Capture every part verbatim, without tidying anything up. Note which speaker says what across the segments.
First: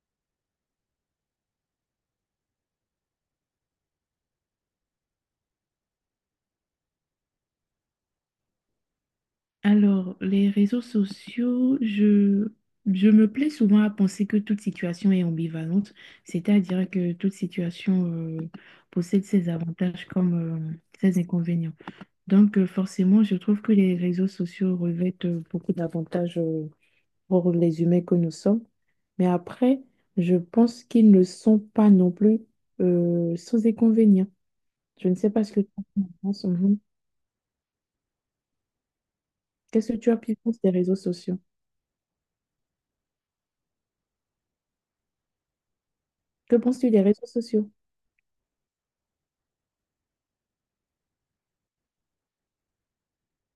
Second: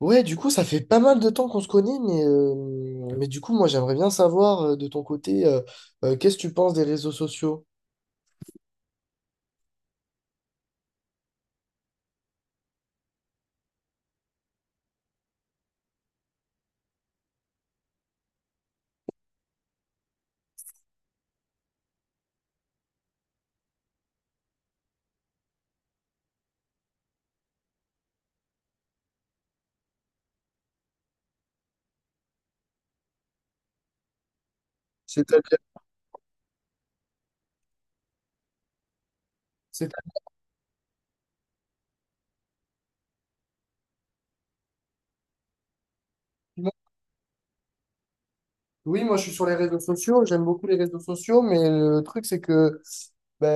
Speaker 1: Ouais, du coup, ça fait pas mal de temps qu'on se connaît, mais, euh, mais du coup, moi, j'aimerais bien savoir euh, de ton côté, euh, euh, qu'est-ce que tu penses des réseaux sociaux?
Speaker 2: Alors, les réseaux sociaux, je, je me plais souvent à penser que toute situation est ambivalente, c'est-à-dire que toute situation euh, possède ses avantages comme euh, ses inconvénients. Donc, euh, forcément, je trouve que les réseaux sociaux revêtent euh, beaucoup d'avantages euh, pour les humains que nous sommes. Mais après, je pense qu'ils ne sont pas non plus euh, sans inconvénients. Je ne sais pas ce
Speaker 1: C'est-à-dire,
Speaker 2: que tu en penses. Mhm. Qu'est-ce que tu as
Speaker 1: c'est-à-dire-
Speaker 2: pu penser des réseaux sociaux? Que penses-tu des réseaux sociaux?
Speaker 1: Oui, moi, je suis sur les réseaux sociaux, j'aime beaucoup les réseaux sociaux, mais le truc, c'est que ben,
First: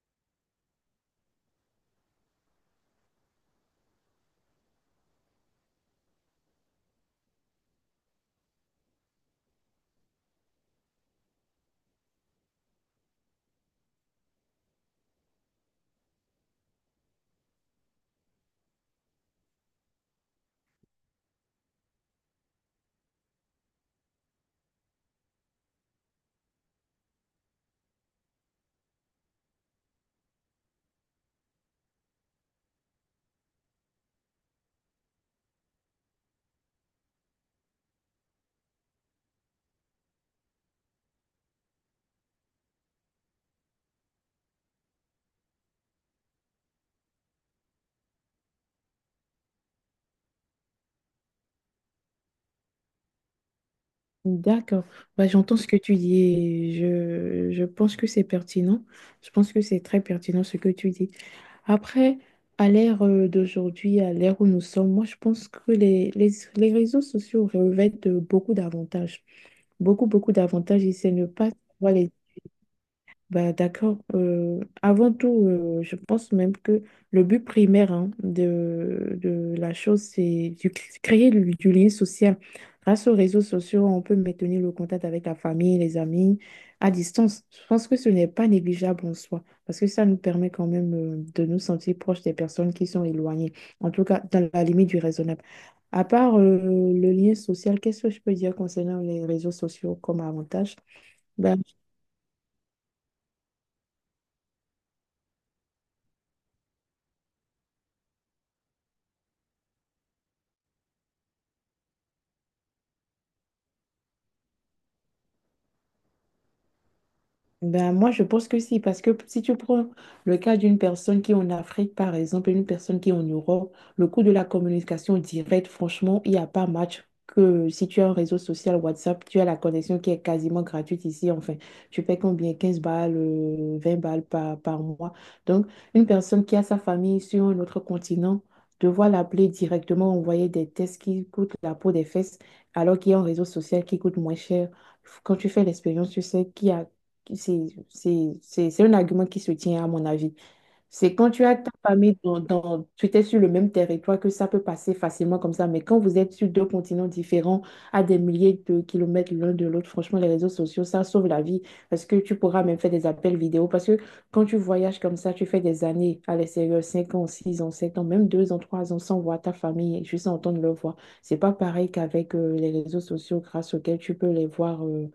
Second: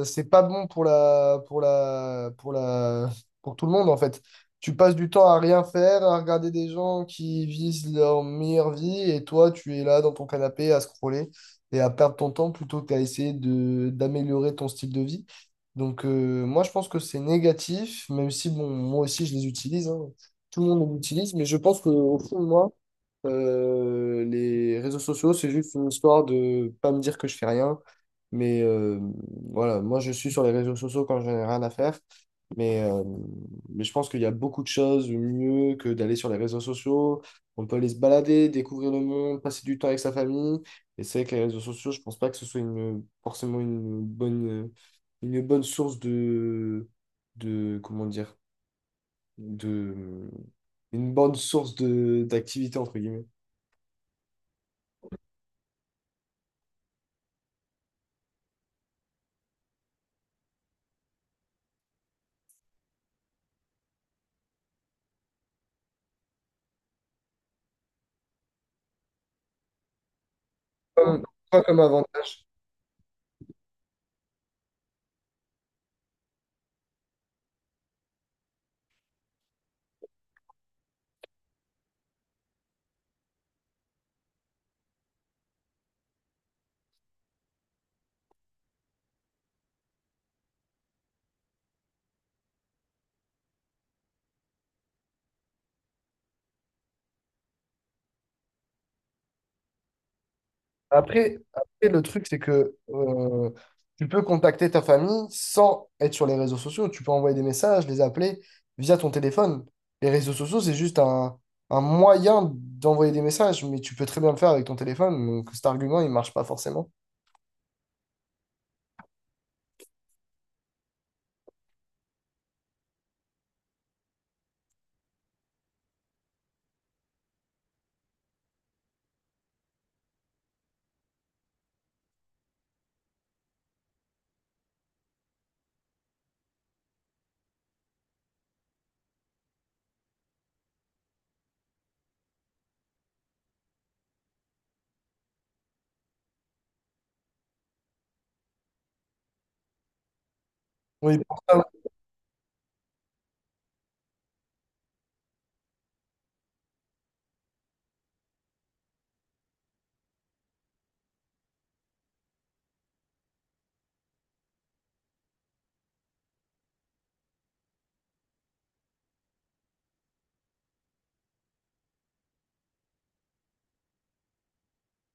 Speaker 1: euh, c'est pas bon pour la, pour la, pour la, pour tout le monde en fait. Tu passes du temps à rien faire, à regarder des gens qui visent leur meilleure vie et toi, tu es là dans ton canapé à scroller et à perdre ton temps plutôt qu'à essayer de, d'améliorer ton style de vie. Donc, euh, moi, je pense que c'est négatif, même si, bon, moi aussi, je les utilise, hein. Tout le monde les utilise, mais je pense qu'au fond de moi, euh, les réseaux sociaux, c'est juste une histoire de pas me dire que je fais rien. Mais euh, voilà, moi je suis sur les réseaux sociaux quand je n'ai rien à faire. Mais, euh, mais je pense qu'il y a beaucoup de choses mieux que d'aller sur les réseaux sociaux. On peut aller se balader, découvrir le monde, passer du temps avec sa famille. Et c'est vrai que les réseaux sociaux, je pense pas que ce soit une, forcément une bonne, une bonne source de, de, comment dire, de, une bonne source de, d'activité, entre guillemets.
Speaker 2: D'accord. Bah, j'entends ce que tu dis et je, je pense que c'est pertinent. Je pense que c'est très pertinent ce que tu dis. Après, à l'ère euh, d'aujourd'hui, à l'ère où nous sommes, moi, je pense que les, les, les réseaux sociaux revêtent euh, beaucoup d'avantages. Beaucoup, beaucoup d'avantages et c'est
Speaker 1: comme,
Speaker 2: ne pas
Speaker 1: quoi comme
Speaker 2: savoir les
Speaker 1: avantage?
Speaker 2: bah, d'accord. Euh, avant tout, euh, je pense même que le but primaire hein, de, de la chose, c'est de créer du, du lien social. Grâce aux réseaux sociaux, on peut maintenir le contact avec la famille, les amis, à distance. Je pense que ce n'est pas négligeable en soi, parce que ça nous permet quand même euh, de nous sentir proches des personnes qui sont éloignées, en tout cas dans la limite du raisonnable. À part euh, le lien social, qu'est-ce que je peux dire concernant les réseaux sociaux comme avantage?
Speaker 1: Après,
Speaker 2: Ben,
Speaker 1: après, le truc, c'est que euh, tu peux contacter ta famille sans être sur les réseaux sociaux. Tu peux envoyer des messages, les appeler via ton téléphone. Les réseaux sociaux, c'est juste un, un moyen d'envoyer des messages, mais tu peux très bien le faire avec ton téléphone. Donc cet argument, il marche pas forcément.
Speaker 2: Ben, moi, je pense que si, parce que si tu prends le cas d'une personne qui est en Afrique, par exemple, et une personne qui est en Europe, le coût de la communication directe, franchement, il n'y a pas match que si tu as un réseau social WhatsApp, tu as la connexion qui est quasiment gratuite ici. Enfin, tu payes combien? Quinze balles, euh, vingt balles par, par mois. Donc, une personne qui a sa famille sur un autre continent, devoir l'appeler directement, envoyer des tests qui coûtent la peau des fesses, alors qu'il y a un réseau social qui coûte moins cher quand tu fais l'expérience, tu sais qu'il y a c'est c'est- c'est- c'est un argument qui se tient à mon avis. C'est
Speaker 1: Oui,
Speaker 2: quand
Speaker 1: pour
Speaker 2: tu as
Speaker 1: ça.
Speaker 2: ta famille dans, dans- tu étais sur le même territoire que ça peut passer facilement comme ça. Mais quand vous êtes sur deux continents différents, à des milliers de kilomètres l'un de l'autre, franchement, les réseaux sociaux, ça sauve la vie. Parce que tu pourras même faire des appels vidéo. Parce que quand tu voyages comme ça, tu fais des années à l'extérieur, cinq ans, six ans, sept ans, même deux ans, trois ans, sans voir ta famille, et juste entendre leur voix. C'est pas pareil qu'avec euh, les réseaux sociaux grâce auxquels tu peux les voir. euh,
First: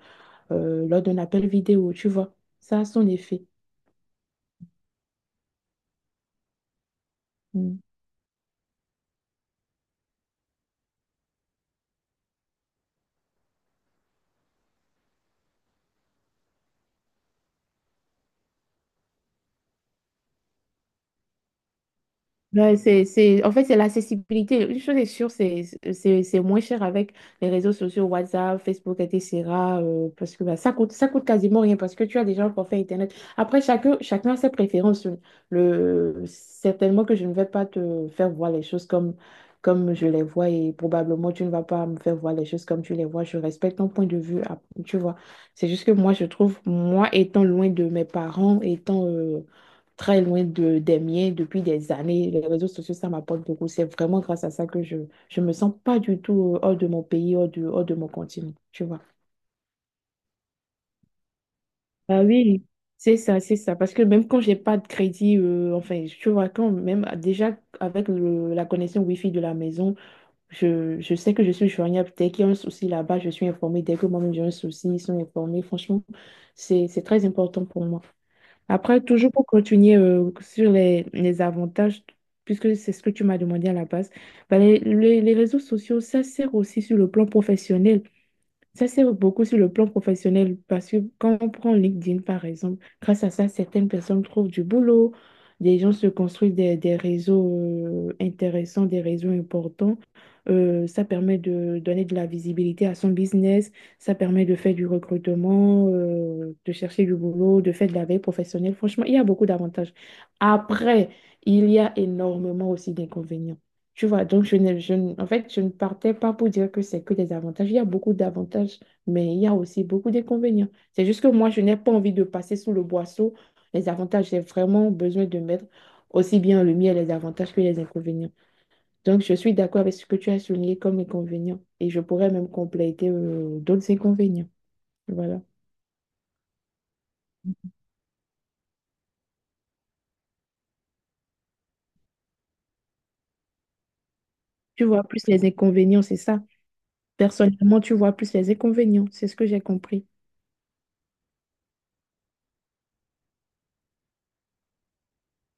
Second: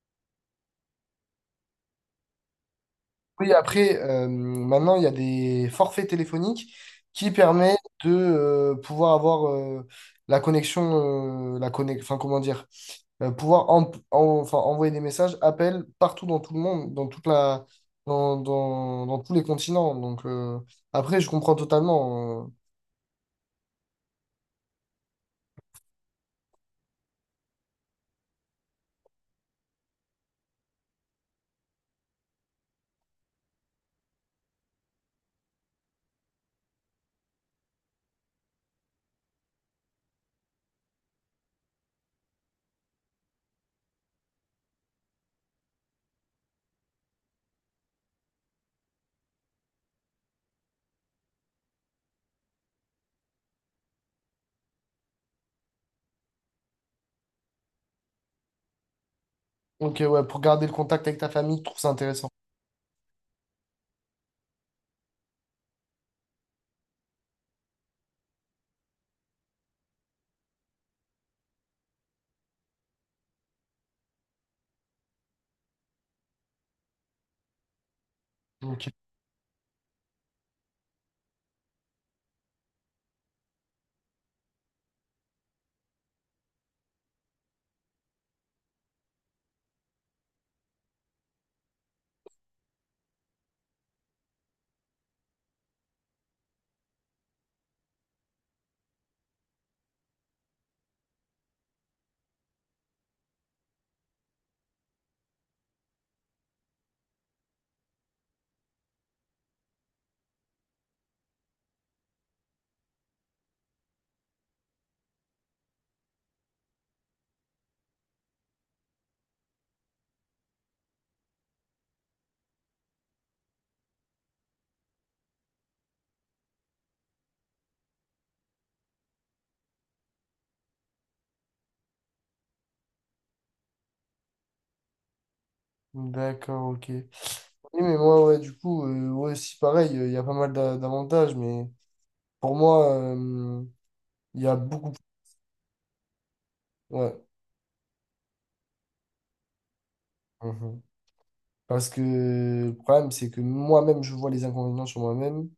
Speaker 2: euh, Lors d'un appel vidéo, tu vois. Ça a son effet.
Speaker 1: Oui, après, euh, maintenant, il y a des forfaits téléphoniques qui permettent
Speaker 2: Mm.
Speaker 1: de euh, pouvoir avoir euh, la connexion, euh, la connexion, enfin, comment dire, euh, pouvoir en- en- enfin, envoyer des messages, appels partout dans tout le monde, dans toute la, dans, dans, dans tous les continents. Donc, euh, après, je comprends totalement. euh.
Speaker 2: Ouais, c'est, c'est, en fait, c'est l'accessibilité. Une chose est sûre, c'est c'est- c'est moins cher avec les réseaux sociaux, WhatsApp, Facebook, et cetera euh, parce que bah, ça coûte, ça coûte quasiment rien parce que tu as déjà un forfait Internet. Après, chacun, chacun a ses préférences. Le, certainement que je ne vais pas te faire voir les choses comme, comme je les vois et probablement tu ne vas pas me faire voir les choses comme tu les vois. Je respecte ton point de vue, ah, tu vois. C'est juste que moi, je trouve, moi étant loin de mes parents, étant... euh, très loin de, des miens depuis des années. Les réseaux sociaux, ça m'apporte beaucoup. C'est vraiment grâce à ça que je je me sens pas du tout euh, hors de mon pays, hors de, hors de mon continent, tu vois.
Speaker 1: Ok, ouais, pour garder le contact avec ta famille, je trouve ça
Speaker 2: Ah
Speaker 1: intéressant.
Speaker 2: oui, c'est ça, c'est ça. Parce que même quand j'ai pas de crédit, euh, enfin, tu vois, quand même déjà avec le- la connexion Wi-Fi de la maison, je, je sais que je suis joignable. Dès qu'il y a un souci là-bas, je suis informée. Dès que moi-même j'ai un souci, ils sont informés. Franchement, c'est, c'est très important pour moi.
Speaker 1: Ok,
Speaker 2: Après, toujours pour continuer euh, sur les, les avantages, puisque c'est ce que tu m'as demandé à la base, ben, les, les- les réseaux sociaux, ça sert aussi sur le plan professionnel. Ça, c'est beaucoup sur le plan professionnel parce que quand on prend LinkedIn, par exemple, grâce à ça, certaines personnes trouvent du boulot, des gens se construisent des, des réseaux euh, intéressants, des réseaux importants. Euh, ça permet de donner de la visibilité à son business, ça permet de faire du recrutement, euh, de chercher du boulot, de faire de la veille professionnelle. Franchement, il y a beaucoup d'avantages. Après, il y a énormément aussi d'inconvénients. Tu vois, donc je ne, je ne- en fait, je ne partais pas pour dire que c'est que des avantages. Il y a beaucoup d'avantages, mais il y a aussi beaucoup d'inconvénients. C'est juste que moi, je n'ai pas envie de passer sous le boisseau. Les avantages, j'ai vraiment besoin de mettre aussi bien en lumière les avantages que les inconvénients. Donc, je suis d'accord avec ce que tu as souligné comme inconvénients et je pourrais même compléter euh, d'autres inconvénients. Voilà.
Speaker 1: d'accord, ok. Oui, mais moi, ouais, du coup, euh, ouais, si pareil, il y a pas mal d'a- d'avantages, mais. Pour moi, euh, il y a
Speaker 2: Tu
Speaker 1: beaucoup plus-.
Speaker 2: vois plus les inconvénients, c'est ça.
Speaker 1: Ouais.
Speaker 2: Personnellement, tu vois plus les inconvénients, c'est ce que j'ai compris.
Speaker 1: Mhm. Parce que le problème, c'est que moi-même, je vois les inconvénients sur moi-même.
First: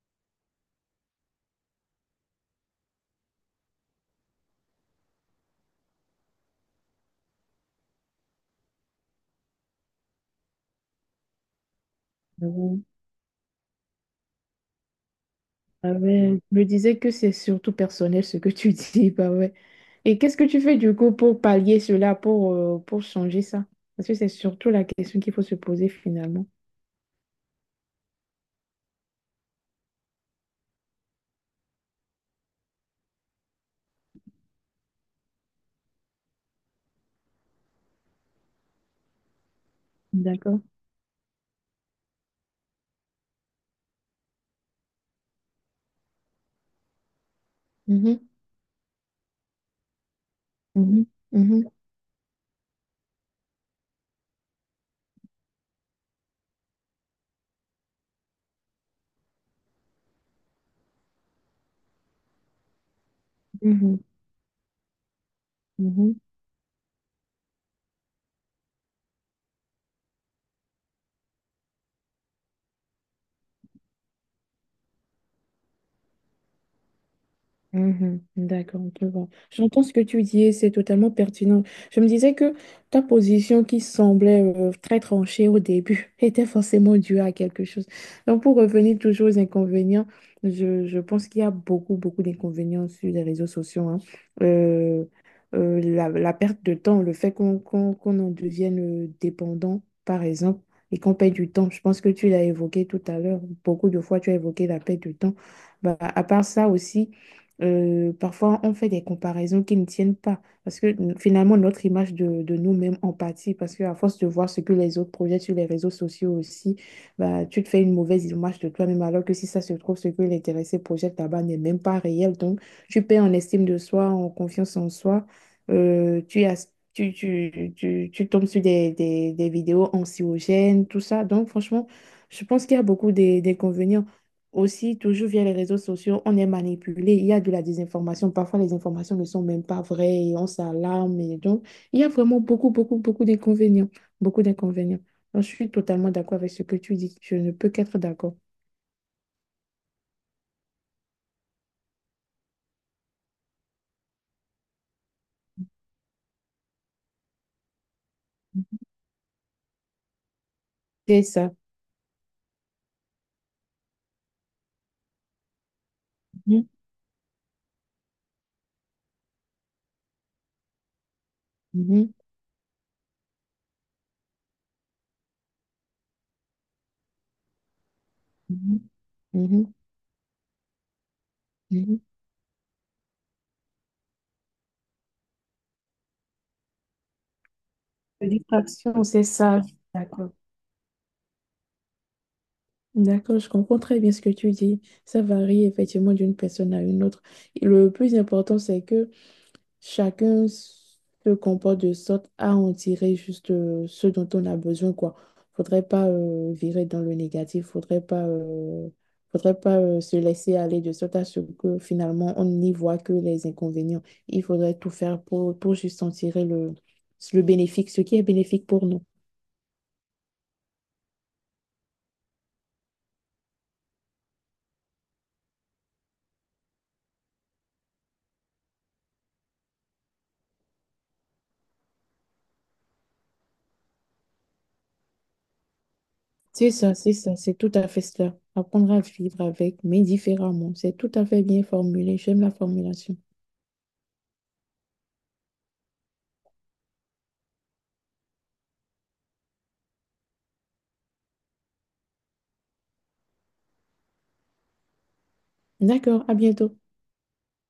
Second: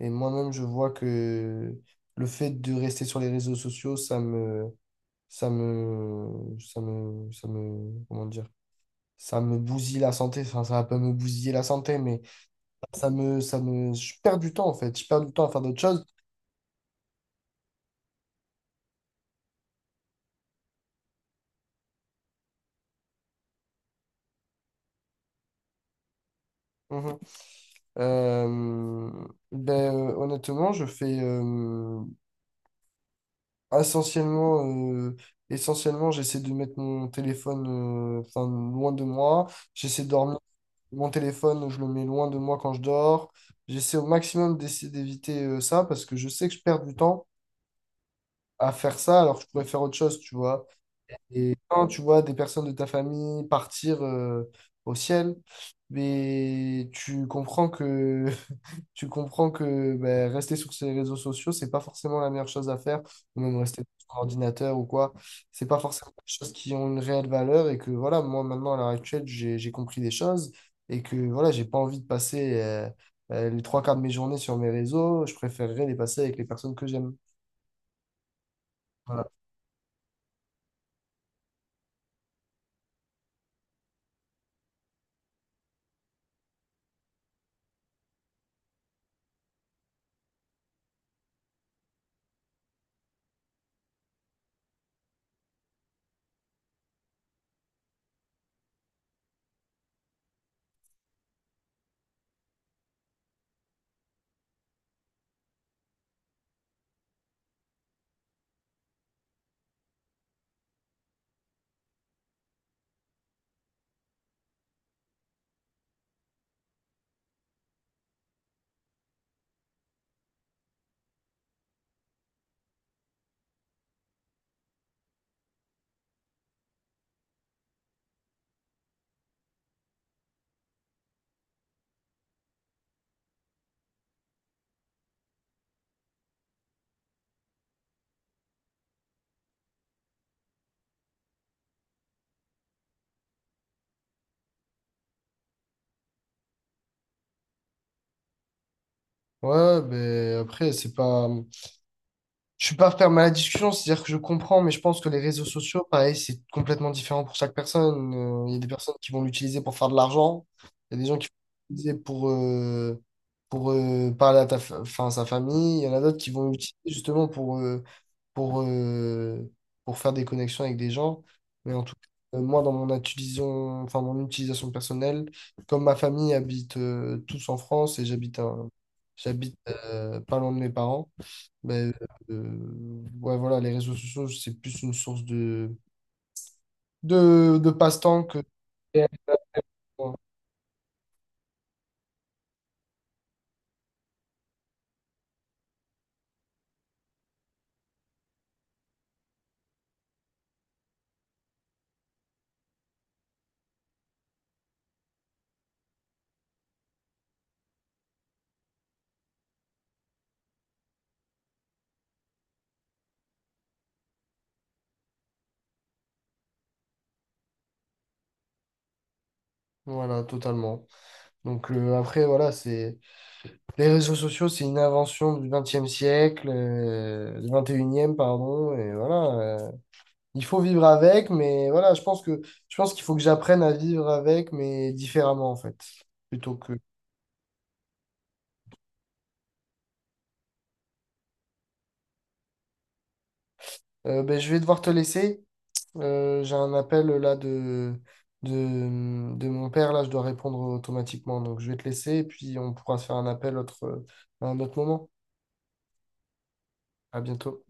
Speaker 1: Et moi-même, je vois que le fait de rester sur les réseaux sociaux, ça me. Ça me. Ça me. Ça me. Comment dire? Ça me bousille la santé. Enfin, ça va pas me bousiller la santé, mais ça me. Ça me. Je perds du temps, en fait. Je perds du temps à faire d'autres
Speaker 2: Ah
Speaker 1: choses.
Speaker 2: ouais, je me disais que c'est surtout personnel ce que tu dis, bah ouais. Et qu'est-ce que tu fais du coup pour pallier cela, pour, euh, pour changer ça? Parce que c'est surtout la question qu'il faut se poser finalement.
Speaker 1: Mhm. Euh, ben, euh, honnêtement, je fais. euh, Essentiellement, euh, essentiellement, j'essaie de mettre mon téléphone euh, enfin, loin de moi. J'essaie de dormir.
Speaker 2: D'accord.
Speaker 1: Mon téléphone, je le mets loin de moi quand je dors. J'essaie au maximum d'essayer d'éviter euh, ça parce que je sais que je perds du temps
Speaker 2: Mhm,
Speaker 1: à faire ça alors que je pourrais faire autre chose, tu vois.
Speaker 2: mhm,
Speaker 1: Et
Speaker 2: mhm,
Speaker 1: quand tu vois des personnes de ta famille partir euh, au ciel, mais tu comprends que tu comprends que ben, rester sur ces réseaux sociaux, c'est pas forcément la meilleure chose à faire, ou même rester
Speaker 2: mhm,
Speaker 1: sur son ordinateur ou quoi. C'est pas forcément
Speaker 2: mhm.
Speaker 1: des choses qui ont une réelle valeur et que voilà, moi maintenant à l'heure actuelle, j'ai, j'ai compris des choses et que voilà, j'ai pas envie de passer euh, euh, les trois quarts de mes journées sur mes réseaux. Je préférerais les passer avec les personnes que j'aime.
Speaker 2: Mhm, d'accord, je
Speaker 1: Voilà.
Speaker 2: vois. J'entends ce que tu dis et c'est totalement pertinent. Je me disais que ta position qui semblait euh, très tranchée au début était forcément due à quelque chose. Donc, pour revenir toujours aux inconvénients, je, je pense qu'il y a beaucoup, beaucoup d'inconvénients sur les réseaux sociaux, hein. Euh, euh, la, la perte de temps, le fait qu'on qu'on, qu'on en devienne euh, dépendant, par exemple, et qu'on perd du temps. Je pense que tu l'as évoqué tout à l'heure. Beaucoup de fois, tu as évoqué la perte de temps. Bah, à part ça aussi, euh, parfois, on fait des comparaisons qui ne tiennent pas, parce que n- finalement, notre image de, de nous-mêmes en pâtit, parce qu'à force de voir ce que les autres projettent sur les réseaux sociaux aussi, bah, tu te fais une mauvaise image de toi-même, alors que si ça se trouve, ce que l'intéressé projette là-bas n'est même pas réel. Donc, tu perds en estime de soi, en confiance en soi. Euh, tu, as, tu, tu, tu, tu tombes sur des, des, des vidéos anxiogènes, tout ça. Donc, franchement, je pense qu'il y a beaucoup des- des inconvénients aussi, toujours via les réseaux sociaux, on est manipulé. Il y a de la désinformation. Parfois, les informations ne sont même pas vraies et on s'alarme. Et donc, il y a vraiment beaucoup, beaucoup, beaucoup d'inconvénients. Beaucoup d'inconvénients. Donc, je suis totalement d'accord avec ce que tu dis. Je ne peux qu'être d'accord.
Speaker 1: Ouais, ben après, c'est pas. Je suis pas fermé à la discussion, c'est-à-dire que je comprends, mais je pense que les réseaux sociaux, pareil, c'est complètement différent pour chaque personne. Euh, Il y a des personnes qui vont l'utiliser pour faire de l'argent, il y a des gens
Speaker 2: C'est
Speaker 1: qui vont
Speaker 2: ça.
Speaker 1: l'utiliser pour, euh, pour euh, parler à ta fa- enfin, à sa famille, il y en a d'autres qui vont
Speaker 2: Mhm,
Speaker 1: l'utiliser justement pour, euh, pour, euh, pour faire des connexions avec des gens. Mais en tout
Speaker 2: mhm,
Speaker 1: cas, euh, moi, dans mon utilisation, enfin, mon utilisation personnelle, comme ma famille habite euh, tous en France et j'habite un-
Speaker 2: mhm,
Speaker 1: j'habite
Speaker 2: mhm,
Speaker 1: euh, pas loin de mes parents. Ben,
Speaker 2: mhm.
Speaker 1: euh, euh, ouais, voilà, les réseaux sociaux, c'est plus une source de, de, de passe-temps
Speaker 2: La
Speaker 1: que...
Speaker 2: distraction, c'est ça. D'accord. D'accord, je comprends très bien ce que tu dis. Ça varie effectivement d'une personne à une autre. Et le plus important, c'est que chacun se comporte de sorte à en tirer juste euh, ce dont on a besoin, quoi. Faudrait pas euh, virer dans le négatif, faudrait pas, euh, faudrait pas euh, se laisser aller de sorte à ce que finalement on n'y voit que les inconvénients. Il faudrait tout faire pour, pour juste en tirer le, le bénéfique, ce qui est bénéfique pour nous.
Speaker 1: Voilà, totalement. Donc euh, après, voilà, c'est... Les réseaux sociaux, c'est une invention du vingtième siècle, euh, du vingt et unième, pardon, et voilà. euh, il faut vivre avec, mais voilà, je pense que je pense qu'il faut que j'apprenne à vivre avec, mais différemment, en fait. Plutôt
Speaker 2: C'est
Speaker 1: que...
Speaker 2: ça, c'est ça, c'est tout à fait cela. Apprendre à vivre avec, mais différemment. C'est tout à fait bien formulé. J'aime la formulation.
Speaker 1: Euh, ben, je vais devoir te laisser. Euh, j'ai un appel là de, de, de mon père, là je dois répondre automatiquement. Donc je vais te laisser et puis on pourra se faire un appel autre, euh, à un autre moment.
Speaker 2: D'accord, à bientôt.
Speaker 1: À bientôt.